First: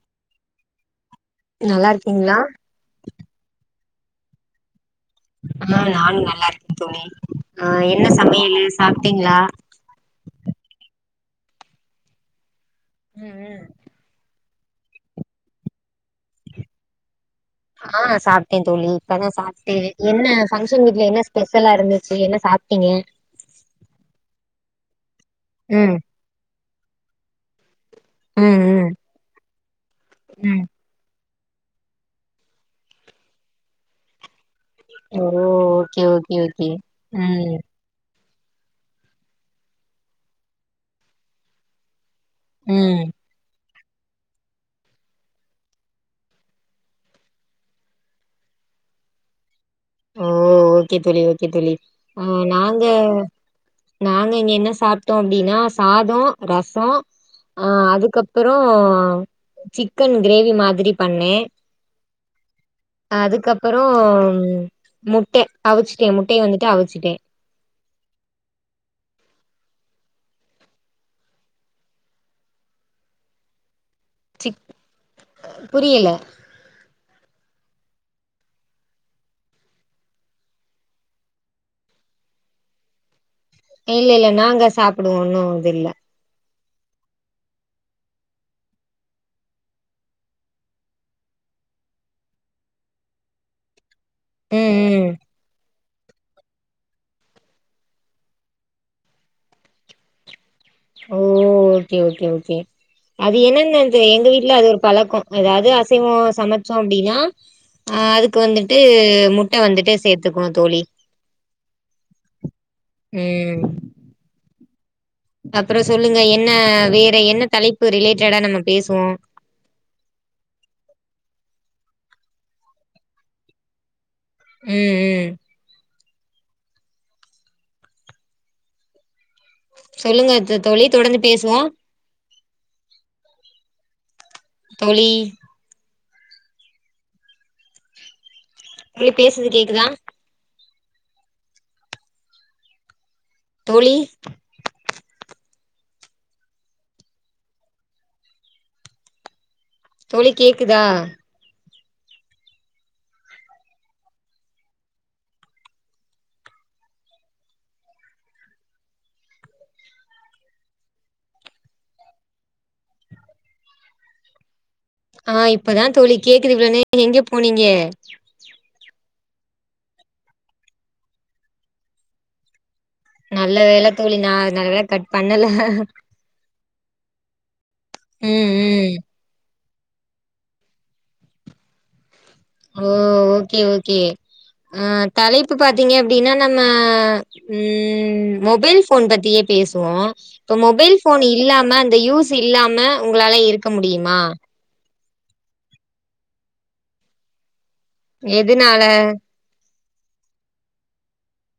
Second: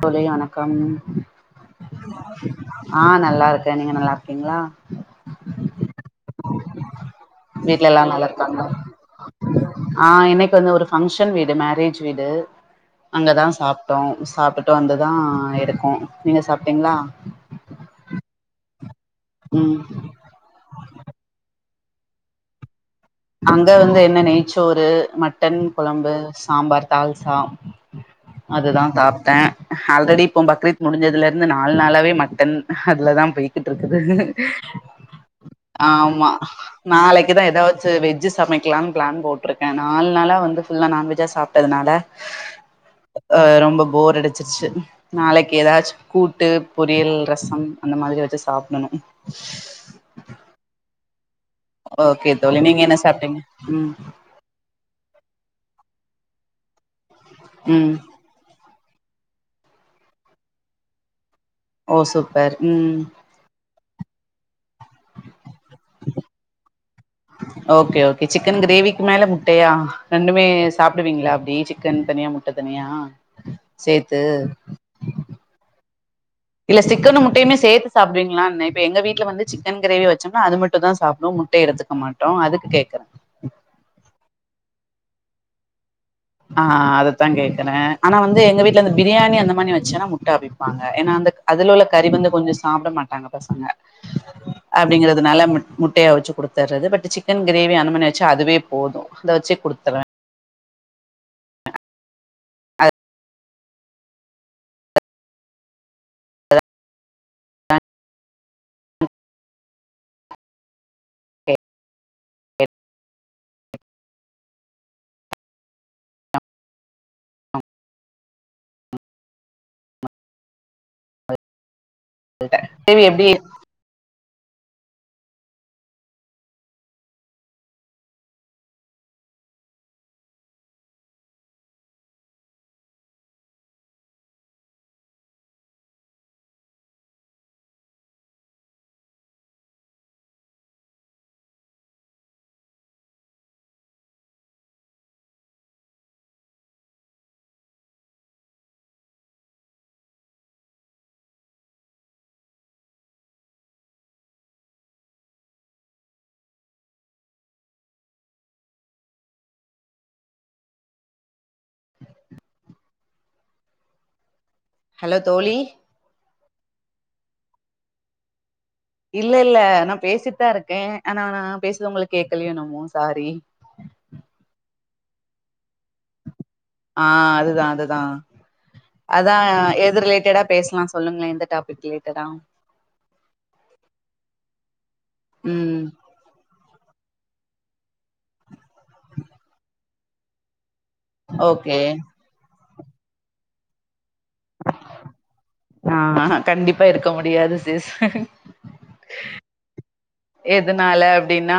தோழி வணக்கம். நல்லாருக்கீங்களா? ஆ, நல்லா இருக்கேன். நீங்க நல்லா இருக்கீங்களா? ஆ, நானும் நல்லா இருக்கேன் தோழி. ஆ வீட்ல என்ன எல்லாரு நல்லா சமையலு இருக்காங்களா சாப்ட்டீங்களா? ஆ, இன்னைக்கு வந்து ஒரு ஃபங்க்ஷன் வீடு மேரேஜ் வீடு ம் அங்கதான் ம் சாப் ட்டோம். சாப்பிட்டுட்டு வந்துதான் இருக்கும். நீங்க சாப்ட்டீங்களா? ஆ, சாப்ட்டேன் தோழி. இப்பதான் சாப்ட்டே ம் என்ன பங்க்ஷன் வீட்ல என்ன ஸ்பெஷலா இருந்துச்சு? என்ன சாப்ட்டீங்க? அங்க வந்து என்ன நெய்ச்சோறு மட்டன் ம் கொழம்பு, சாம்பார், தால்சா ம் அதுதான் ம் சாப்ட்டேன். ஆல்ரெடி இப்போ ம் பக்ரீத் முடிஞ்சதுல இருந்து நாலு நாளாவே மட்டன் அதுலதான் போயிட்டு இருக்குது. ஓ ஓகே ஆமா, ஓகே ஓகே நாளைக்குதான் ம் ஏதா செரி, வெஜ் சமைக்கலாம்னு ப்ளான் போட்ருக்கேன். நாலு நாளா வந்து ஃபுல்லா நான்வெஜ்ஜா சாப்ட்டதுனால? ம் ஆ ரொம்ப போர் அடிச்சிருச்சு. நாளைக்கு ஏதாச்சும் கூட்டு, பொரியல், ரசம் அந்த மாரி வச்சு சாப்டணும். ஓ ஓகே தோழி, ஓகே தோழி அ, ஓகே தோழி நீங்க நாங்க என்ன சாப்ட்டீங்க ம் நாங்க இங்க என்ன சாப்ட் சாப்ட்டோம் அப்டின்னா சாதம் ரசம் ஆ ம் அதுக்கப் புறம், சிக்கன் கிரேவி மாரி பண்ணேன். ஓ சூப்பர் ம் அதுக்கப்புறம் முட்டே அவிச்சுட்டேன். முட்டைய வந்துட்டு அவிச்சுட்டேன். ஓகே ஓகே சிக்கன் கிரேவிக்கு மேல முட்டையா? ரெண்டுமே சாப்டுவீங்களா அப்டி சிக்கன் தனியா, முட்ட தனியா சேத்து புரில. இல்ல சிக்கனும் முட்டையுமே சேத்து சாப்டுவீங்களானுன இப்ப எங்க வீட்ல வந்து சிக்கன் கிரேவி வச்சோம்னா அது மட்டும் தான் சாப்டுவோம் முட்டை எடுத்துக் க மாட்டோம் அதுக்கு கேக்கு இல்ல இல்ல நாங்க சாப்டுவோம். ஒன்னும் இது இல்ல. ஆ, அததான் கேக்குறேன். ஆனா வந்து எங்க வீட்ல இந்த பிரியாணி அந்த மாரி வச்சேன்னா முட்டை அவிப்பாங்க. ஏன்னா வந்து அதுல உள்ள கறி வந்து கொஞ்சம் சாப்ட மாட்டாங்க பசங்க. ம் ம் அப்டிங்கிறதுனால மு முட்டைய அவுச்சு குடு. தர்றது. பட் சிக்கன் கிரேவி அந்த மாரி வச்சா அதுவே போதும். அதை வச்சே குடுத்துருவேன். ஓ, ஓகே ஓகே அது என்னன்ன? இப்ப எங்க வீட்ல அது ஒரு பழக்கம். இருக்குது ஏதாவது அசைவம் சமைச்சோம் அப்டின்னா? ஆ, அதுக்கு வந்துட்டு முட்டை வந்துட்டு சேத்துக்குவோம் தோழி. ம் அப்றம் சொல்லுங்க. என்ன வேற, என்ன தலைப்பு ரிலேட்டடா நம்ம பேசுவோம். தேவி எப்டி ம் ம் சொல்லுங்க தோ தோழி தொடந்து பேசுவோம் தோழி எங்க பேசுறது கேக்குதா தோழி தோழி கேக்குதா ஹலோ அ தோழி இப்பதான் தோழி கேக்குது இவ்ளோன்னேர எங்க போனீங்க இல்ல இல்ல நான் பேசிட்தான் இருக்கேன் ஆனா நான் பேசுறது உங்களுக்கு கேக்கலையோ என்னமோ சாரி நல்ல வேல தோழி நா நல்ல வேலை கட் பண்ணல அ அதுதான் அதுதான் ம் ம் அதான் எது ரிலேட்டடா பேசலாம் சொல்லுங்களேன் எந்த டாபிக் ரிலேட்டடா ஓ ஓகே ஓகே அ தலைப்பு ம் பாத்தீங்க அப்டினா நம்ம ம் மொபைல் போன் பத்தியே பேசுவோம் இப்போ மொபைல் போன் ஓகே இல்லாம அந்த யூஸ் இல்லாம உங்களால இருக்க முடிமா அ கண்டிப்பா இருக்க முடியாது சிஸ் எதுனால எதுனால அப்டின்னா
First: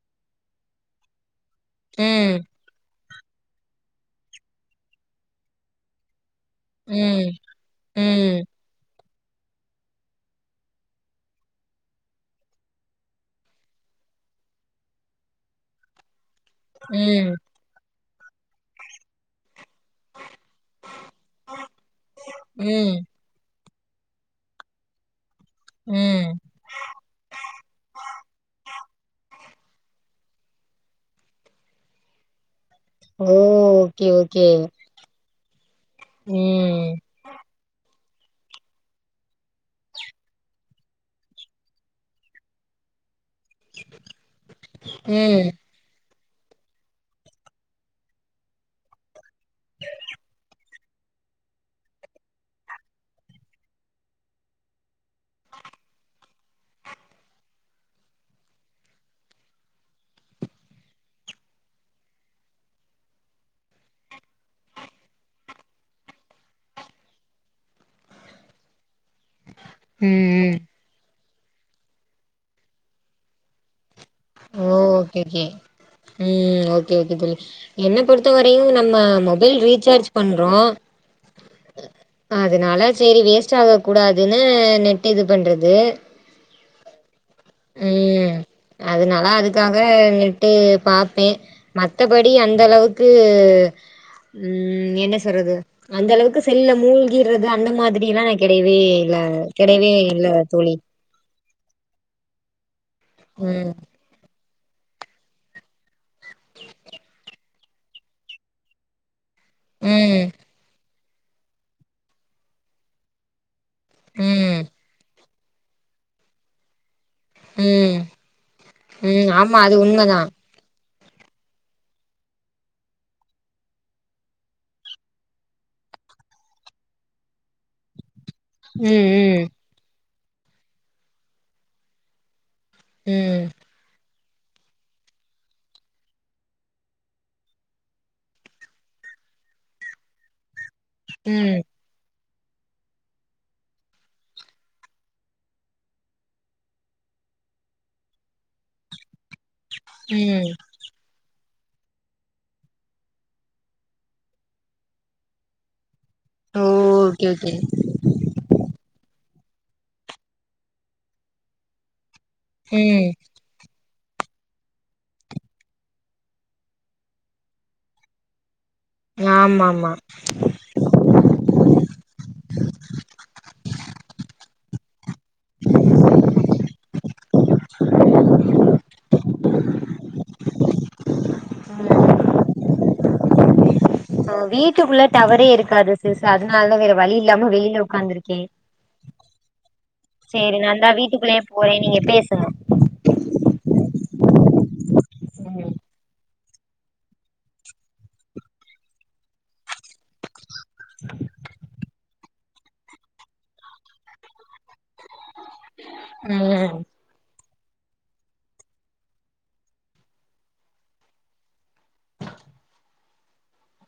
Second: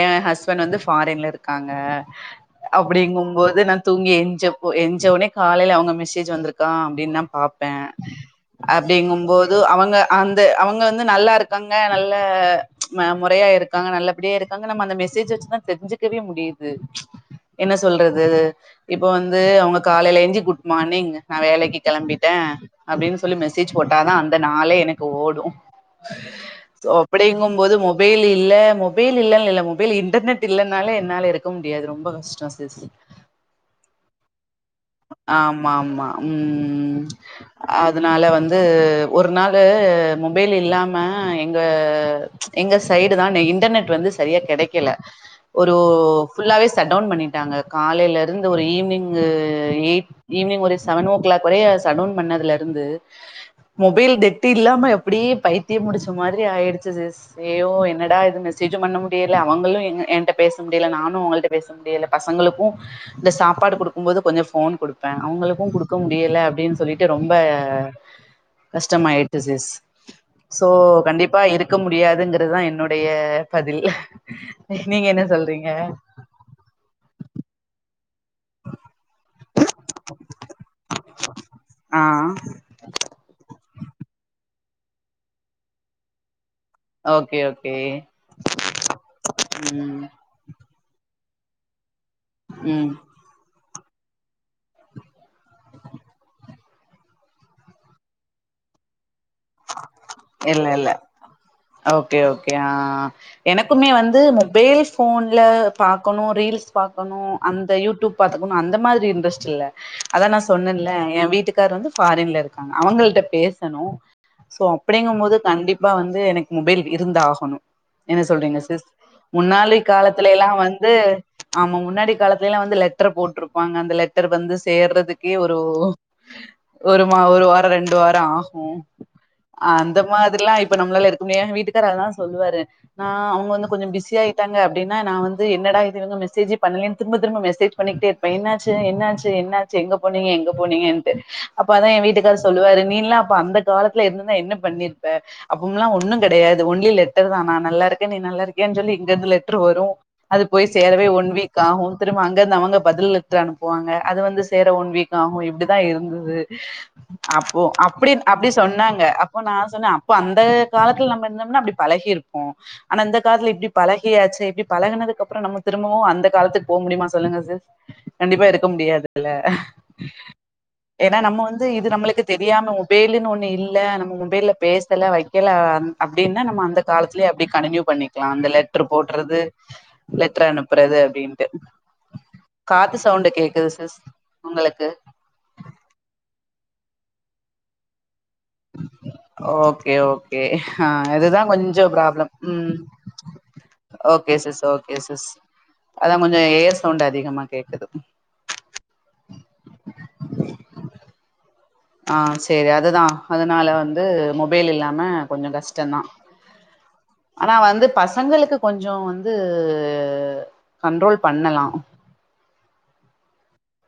என் ஹஸ்பண்ட் வந்து ஃபாரின்ல இருக்காங்க ம் அப்படிங்கும் போது நான் தூங்கி எஞ்ச எஞ்சவுனே காலையில அவங்க மெசேஜ் வந்திருக்கு க்க அப்டின்னு தான் ம் பாப்பேன் ம் அப்டிங்கும்போது அவங்க அந்த அவங்க வந்து நல்லா இருக்காங்க நல்ல மொறையா இருக்காங்க நல்லபடியா இருக்காங்க நம்ம அந்த மெசேஜ் வச்சுதா தெரிஞ்சுக்கவே முடியுது ம் என்ன சொல்றது இப்ப வந்து அவங்க காலையில எஞ்சி குட் மார்னிங் நா வேலைக்கு கெளம்பிட்டேன் ம் அப்டின்னு சொல்லி மெசேஜ் போட்ட தா அந்த நாளே எனக்கு ஓடும் ம் சோ அப்டி தூங்கு போது மொபைல் இல்ல மொபைல் இல்லன்னு இல்ல மொபைல் இன்டர்நெட் இல்லைனாலே என்னால இருக்க முடியாது ரொம்ப கஷ்டம் [unintelligible] ஓ ஓகே ஓகே ஆமா ஆமா ம் அதனால வந்து ஒரு நாளு மொபைல் இல்லாம எங்க எங்க சைடு தான் இன்டர்நெட் வந்து சரியா கெடைக்கல ம் ஒரு ஒ புல்லாவே சட்டவுன் பண்ணிட்டாங்க காலையில இருந்து ஒரு ஈவினிங் எய் ஈவி்னிங் ஒரு செவன் ஓ கிளாக் வரய சடவுன் பண்ணதுல இருந்து மொபைல் நெட்டு இல்லாம அப்டியே பைத்தியம் புடிச்ச மாதிரி ஆயிடுச்சு சிஸ் அய்யய்யோ என்னடா இது மெசேஜும் பண்ண முடியல அவங்களும் எங் ஏன்ட்ட பேச முடியல நானும் அவங்கள்ட பேச முடியல பசங்களுக்கும் இந்த சாப்பாடு குடுக்கும்போது கொஞ்சம் போன் குடுப்பேன் அவங்களுக்கும் குடுக்க முடியல அப்டின்னு சொல்லிட்டு ரொம்ப கஷ்டமாயிட்டு சிஸ் ம் ம் சோ கண்டிப்பா இருக்க முடியாதுங்கறது‌ தா என்னுடைய பதில் ஒ நீங்க ஓகே என்ன கே சொல்றீங்க ம் ஓகே ஓகே தோழி என்ன பொறுத்த வரையும் நம்ம மொபைல் ரீசார்ஜ் பண்றோம் அ அதனால சரி வேஸ்ட் ஆக கூடாதுன்னு நெட் இது பண்றது ஓகே ஒகே ம் அதனால அதுக்காக ம் நெட்டு பாப்பேன் மத்தபடி அந்த ம் அளவுக்கு ம் என்ன சொல்றது அந்த அளவுக்கு செல்ல மூழ்கிறது அந்த மாதிரி எல்லா கெடையவே இல்ல கெடையவே இல்ல தோழி இல்ல ஓகே ஓகே அ ம் எனக்குமே வந்து வேல் போன்ல பாக்கணும் ரீல்ஸ் பாக்கணும் அந்த யூடியூப் பாத்துக்கணும் அந்த மாதிரி இன்டரஸ்ட் இல்ல ம் அதான் நா சொன்னேன்ல என் வீட்டுக்காரு வந்து ஃபாரின்ல இருக்காங்க அவங்கள்ட பேசணு சோ ம் அப்டிங்க போது கண்டிப்பா வந்து எனக்கு மொபைல் இருந்தாகு ப ம் என்ன சொல்றீங்க சிஸ் ம் ஆமா அது முன்னாளி உண்மதா காலத்துலல்லா வந்து ஆமா முன்னாடி காலத்துலலா வந்து லெட்டர் போட்டிருப்பாங்க அந்த லெட்டர் வந்து சேர்றதுக்கே ஒரு ஒருமா ஒரு வாரம் ரெண்டு வாரம் ம் ம் அந்த மாதிரிலா இப்ப நம்மளால இருக்க முடியு எங்க வீட்டுக்கார் அததா சொல்லுவாரு நா ம் அவங்க வந்து கொஞ்சம் பிஸியா [unintelligible] அப்டின்னா நா வந்து என்னடா இது மெசேஜ்ஜே பண்ணலியே திரும்ப திரும்ப மெசேஜ் பண்ணிகிட்டே இருப்பே என்னாச்சு என்னாச்சு என்ன எங்க போனீங்க எங்க போனீங்கட்டு ம் அப்ப அதா என் வீட்டுக்கார சொல்லுவாரு நீளா அப்ப அந்த காலத்து ல இருந்துதா என்ன பண்ணிர்ப்ப அப்பம்ல்லாம் ஒன்னும் கடையாது ஒன்லி லெட்டர் தா நா நல்லாருகேன் நீ நல்லாருக்கயானு சொல்லி இங்கந்து லெட்டர் வரும் அது ம் போய் சேரவே ஒன் வீக் ஆகும் திரும்ப அங்க அவங்க பதில் எழுத்து அனுப்புவாங்க அது வந்து சேர ஒன் வீக் இப்டிதா இருந்தது ஓ ஓகே ஓகே அப்போ அப்டி அப்டி சொன்னாங்க அப்போ நா சொன்ன அப்போ அந்த காலத்துல நம்ம இருந்தோம்னா அப்டி பழகிருப்போ ஆனா ம் இந்த காலத்துல இப்டி பழகியாச்சு இப்டி பழகனதுக்கப்புறம் திரும்பவும் அந்த காலத்துக்கு போக முடியுமா சொல்லுங்க சிஸ் கண்டிப்பா இருக்க முடியாது ஆமா ஆமா ஏன்னா நம்ம வந்து இது நம்ளுக்கு தெரியாம ஒபேல்ன்னு இல்ல நம்ம மொபேல்ல பேசல வைக்கல அப்டின்னா நம்ம அந்த காலத்திலய அப்டி கண்டினியூ பண்ணிக்கலாம் அந்த லெ ல போடுறது லெட்ரு அனுப்பறது அப்டின்ட்டு காத்து சவுண்டு கேக்குது சிஸ் உங்களுக்கு வீட்டுக்குள்ள டவரே இருக்காது சிஸ் அதனாலதா வேற வழி இல்லாம வெளில உக்காந்துருக்கே ஓகே ஓகே சேரி நாந்தா வீட்டுக்குள்ளயே இதுதா போறே கொஞ்ச நீங்க ப்ராப்ளம் பேசுங்க ஓகே சிஸ் ஓகே சிஸ் ம் கொஞ்ச ஏர் சவுண்ட் அதிகமா கேக்குது ஆ சரி அதுதா அதனால வந்து மொபைல் இல்லாம கொஞ்ச கஷ்டதா ம் ஆனா வந்து பசங்களுக்கு கொஞ்ச வந்து கண்ட்ரோல் பண்ணலா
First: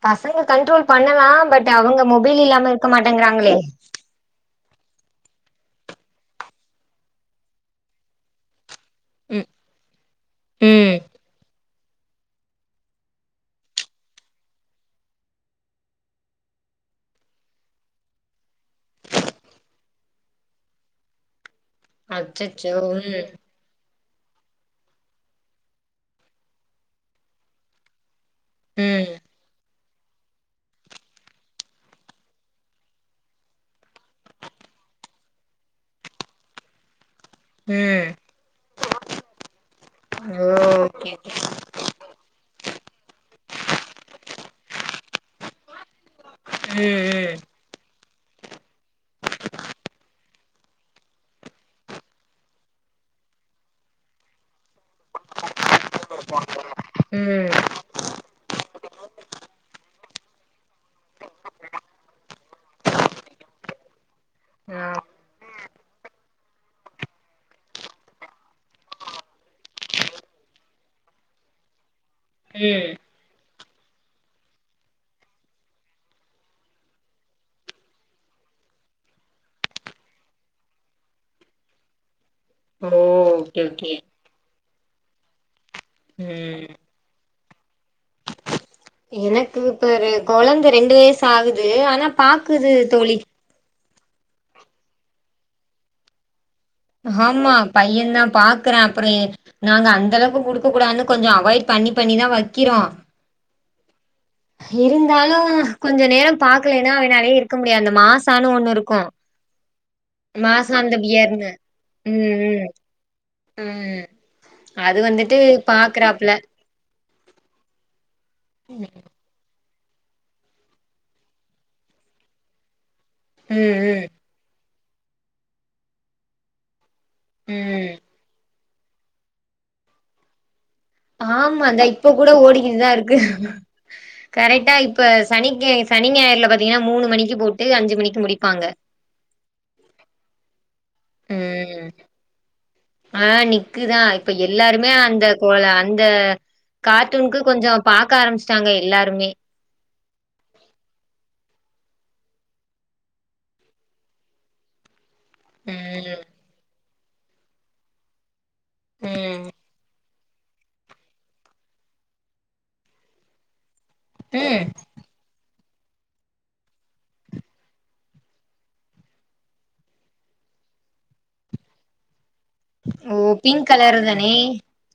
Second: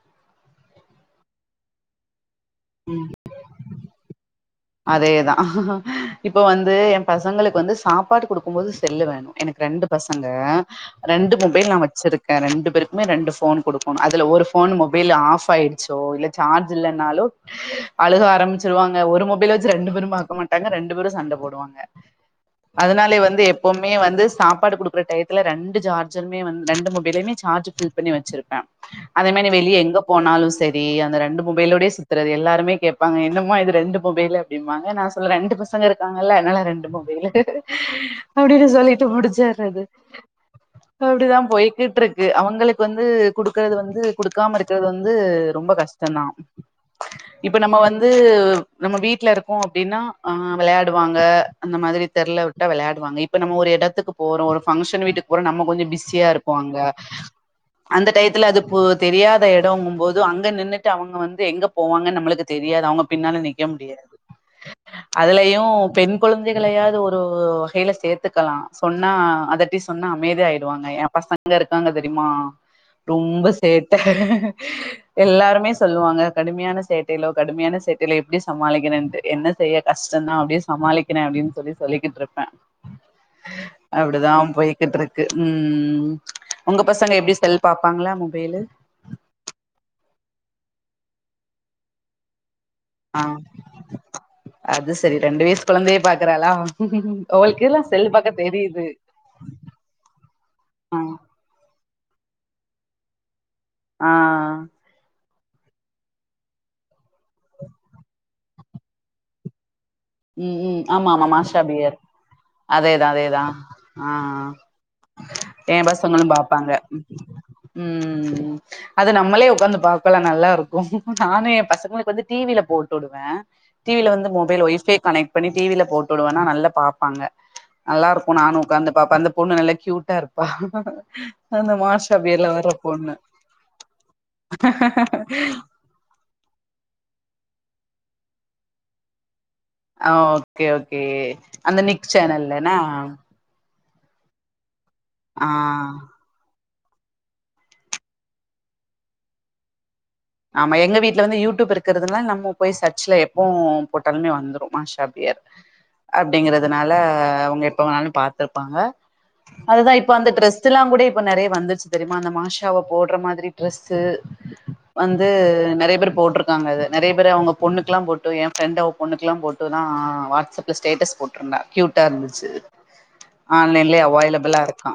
பசங்க கண்ட்ரோல் பண்ணலாம் பட் அவங்க மொபைல் இல்லாம இருக்க ம் மாட்டேங்கறாங்களே அதேதா இப்ப வந்து எ பசங்களுக்கு வந்து சாப்பாடு குடுக்கும்போது செல்லு வேணும் ம் எனக்கு ரெண்டு பசங்க ம் ரெண்டு மொபைல் நா வச்சிருக் க்க ரெண்டு பேருக்குமே ரெண்டு ஃபோன் குடுக்கணு அதுல ஒரு ஃபோன் மொபைல் ஆஃப் ஆயிடுச்சோ இல்ல சார்ஜ் இல்லனாலோ அழுக ஆரம்பிச்சுருவாங்க ஒரு மொ பைல் வெச்சு ரெண்டு பேரும் பாக்க மாட்டாங்க ரெண்டு பேரும் சண்ட போடுவாங்க அச்சச்சோ அதனாலே ம் வந்து எ ப்போமே வந்து சாப்பாடு குடுக்கற டயத்துல ரெண்டு சார்ஜருமே வந்து ரெண்டு மொபைலுமே சார்ஜ் ஃபில் பண்ணி வச்சிரு ம் அதே மாரி வெளிய எங்க போனாலும் சரி அந்த ரெண்டு மொபைலோடே சுத்துறது எல்லாருமே கேப்பாங்க என்னமா இது ரெண்டு மொபைலு அப்டிம்பாங்க நா சொல்லுவே ரெண்டு பசங்க இருக்காங்கல்ல அதனால ரெண்டு மொபைல் ம் அப்டின்னு சொல்லிட்டு முடிச்சறது ஓ ஓகே ஓகே அப்படிதா போய்க்கிட்டு இருக்கு அவங்களுக்கு வந்து குடுக்கறது வந்து குடுக்காம இருக்கறது வந்து ரொம்ப கஷ்ட ம்தா ம் இப்ப நம்ம வந்து நம்ம வீட்ல இருக்கோ அப்டின்னா வெளயாடுவாங்க அந்த மாரி தெர்ல விட்டா வெளயாடுவாங்க இப்ப நம்ம ஒரு எடத்துக்கு போறோ ஒரு பங்ஷன் வீட்டுக்கு போறோ நம்ம கொஞ்ச பிஸியா இருப்போ அங்க ம் ம் அந்த டயத்துல அது தெரியாத எடங்கும் போது அங்க நின்னுட்டு அவங்க வந்து எங்க போவாங்கன் நம்மளுக்கு தெரியாது அவங்க பின்னால நிக்க முடியாது அ அதுலயு பெண் குழந்தைகளையாவது ஒரு வகையில சேத்துக்கலா சொன்னா அத எப்டி சொன்னா அமைதியாயிடுவாங்க எ பசங்க இருக்காங்க தெரிமா ம் ரொம்ப சேட்ட எல்லாருமே சொல்லுவாங்க கடுமையான சேட்டயிலோ கடுமையான சேட்டயிலோ எப்டி சமாளிக்கிறேன்ட்டு என்ன செய்ய கஷ்டந்தா அப்டியே சமாளிக்கிறே அப்டின்னு சொல்லி சொல்லிட்டு இருப்பே ஓ ஓகே ஓகே அப்டிதா போயி கிட்ருக்கு ம் ம் உங்க பசங்க எப்டி செல் பாப்பாங்களா மொபைலு எனக்கு இப்ப ஒரு கொழந்த ரெண்டு வயசு ஆகுது ஆனா பாக்குது தோழி ஆ அது செரி ரெண்டு வயசு கொழந்தையே பாக்குறாளா ஆமா அவளுக்கு எல்லா செல் பையன் தா பாக்க பாக்குற தெரியுது அப்புற நாங்க அந்த அளவுக்கு குடுக்க ஆ கூடாதுனு கொஞ்ச அவாய்ட் பண்ணி பண்ணிதா வைக்கிறோ ஆ இருந்தாலு கொஞ்ச நேரோ பாக்கலேனா அவனாலயே இருக்க முடியாது அந்த மாசானு ஒண்ணு இருக்கு ம் ம் மாசாந்த ஆமா ஆமா பியர்னு மாஷாபியர் ம் ம் அதேதா அதேதா ம் ஆ அது வந்துட்டு ஏம் பசங்களு பாக்குறாப்ல பாப் பாங்க ம் அது நம்மளே உக்காந்து பா க்கலா நல்லா இருக்கு நானு ஏ பசங்களுக்கு வந்து டி வி ல போட்டு விடுவே ம் டி வி ம் ல வந்து மொபைல் ஒய்ஃபை கனெக்ட் பண்ணி டி வி ல போட்டு விடுவேனா நல்ல பாப்பாங்க ம் நல்லா இருக்கு நானும் உக்காந்து பாப்ப அந்த பொண்ணு நல்லா கியூட்டா இருப்பா ஆமா அந்த இந்தா இப்ப மாஷா கூட பியர்ல வர்ற ஓடிக்கிட்டுதா இருக்கு பொண்ணு கரெக்டா இப்ப சனிக்கு சனிஞாயர்ல பாத்தீங்கன்னா மூணு மணிக்கு போட்டு அஞ்சு மணிக்கு முடிப்பாங்க அ ஓகே ஓகே அந்த நிக் சேனல்ல ன அ நிக்குதா இப்ப எல்லாருமே அந்த ஆ கோல அந்த கார்ட்டூனுகு கொஞ்ச பாக்க ஆரம்பிச்டாங்க எல்லாருமே ஆமா எங்க வீட்ல வந்து யூடியூப் இருக்கறதுனால நம்ம போயி சர்ச்ல எப்போவு போட்டாலுமே வந்துடு மாஷா பியர் ம் அப்டிங்கறதுனால அவுங்க எப்பவேனாலு பாத்துருப்பாங்க ம் அதுதா இப் இப்ப அந்த ட்ரெஸ் எல்லா கூட இப்ப நெறைய வந்துருச்சு தெரியுமா அந்த மாஷாவ போடுற மாதிரி ட்ரெஸ்ஸு ம் வந்து நெறையா பேர் போட்டுருக்காங்க அது நெறைய பேர் அவுங்க பொண்ணுக்குல்லா போட்டு ஏ ஃப்ரெண்டு அவுங் பொண்ணுக்குலா போட்டு தா வாட்ஸ்அப்ல ஸ்டேட்டஸ் போட்டுருந்தா க்யூட்டா இருந்துச்சு ஓ பிங்க் கலர் ஆன்லைன்லயே தானே அவைலபிளா இருக்கா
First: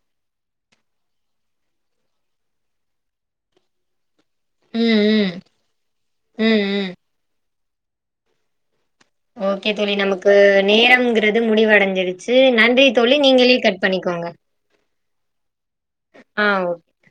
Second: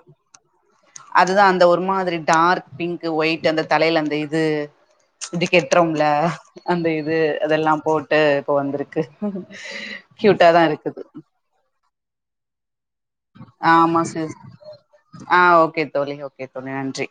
அதுதா அந்த ஒரு மாதிரி டார்க் பிங்க் ஒயிட் அந்த தலையில அந்த இது ம் ம் இது கெட்டுறோம்ல ம் அந்த ம் இது அதெல்லாம் போட்டு இப்ப வந்துருக்கு க்யூட்டா தா இருக்குது இது முடிவடைஞ்சிருச்சு நன்றி தோழி நீங்களே கட் ஆமா பண்ணிக்கோங்க சிஸ் ஆ ஓகே தோழி ஆ ஓகே தோழி ஓ நன்றி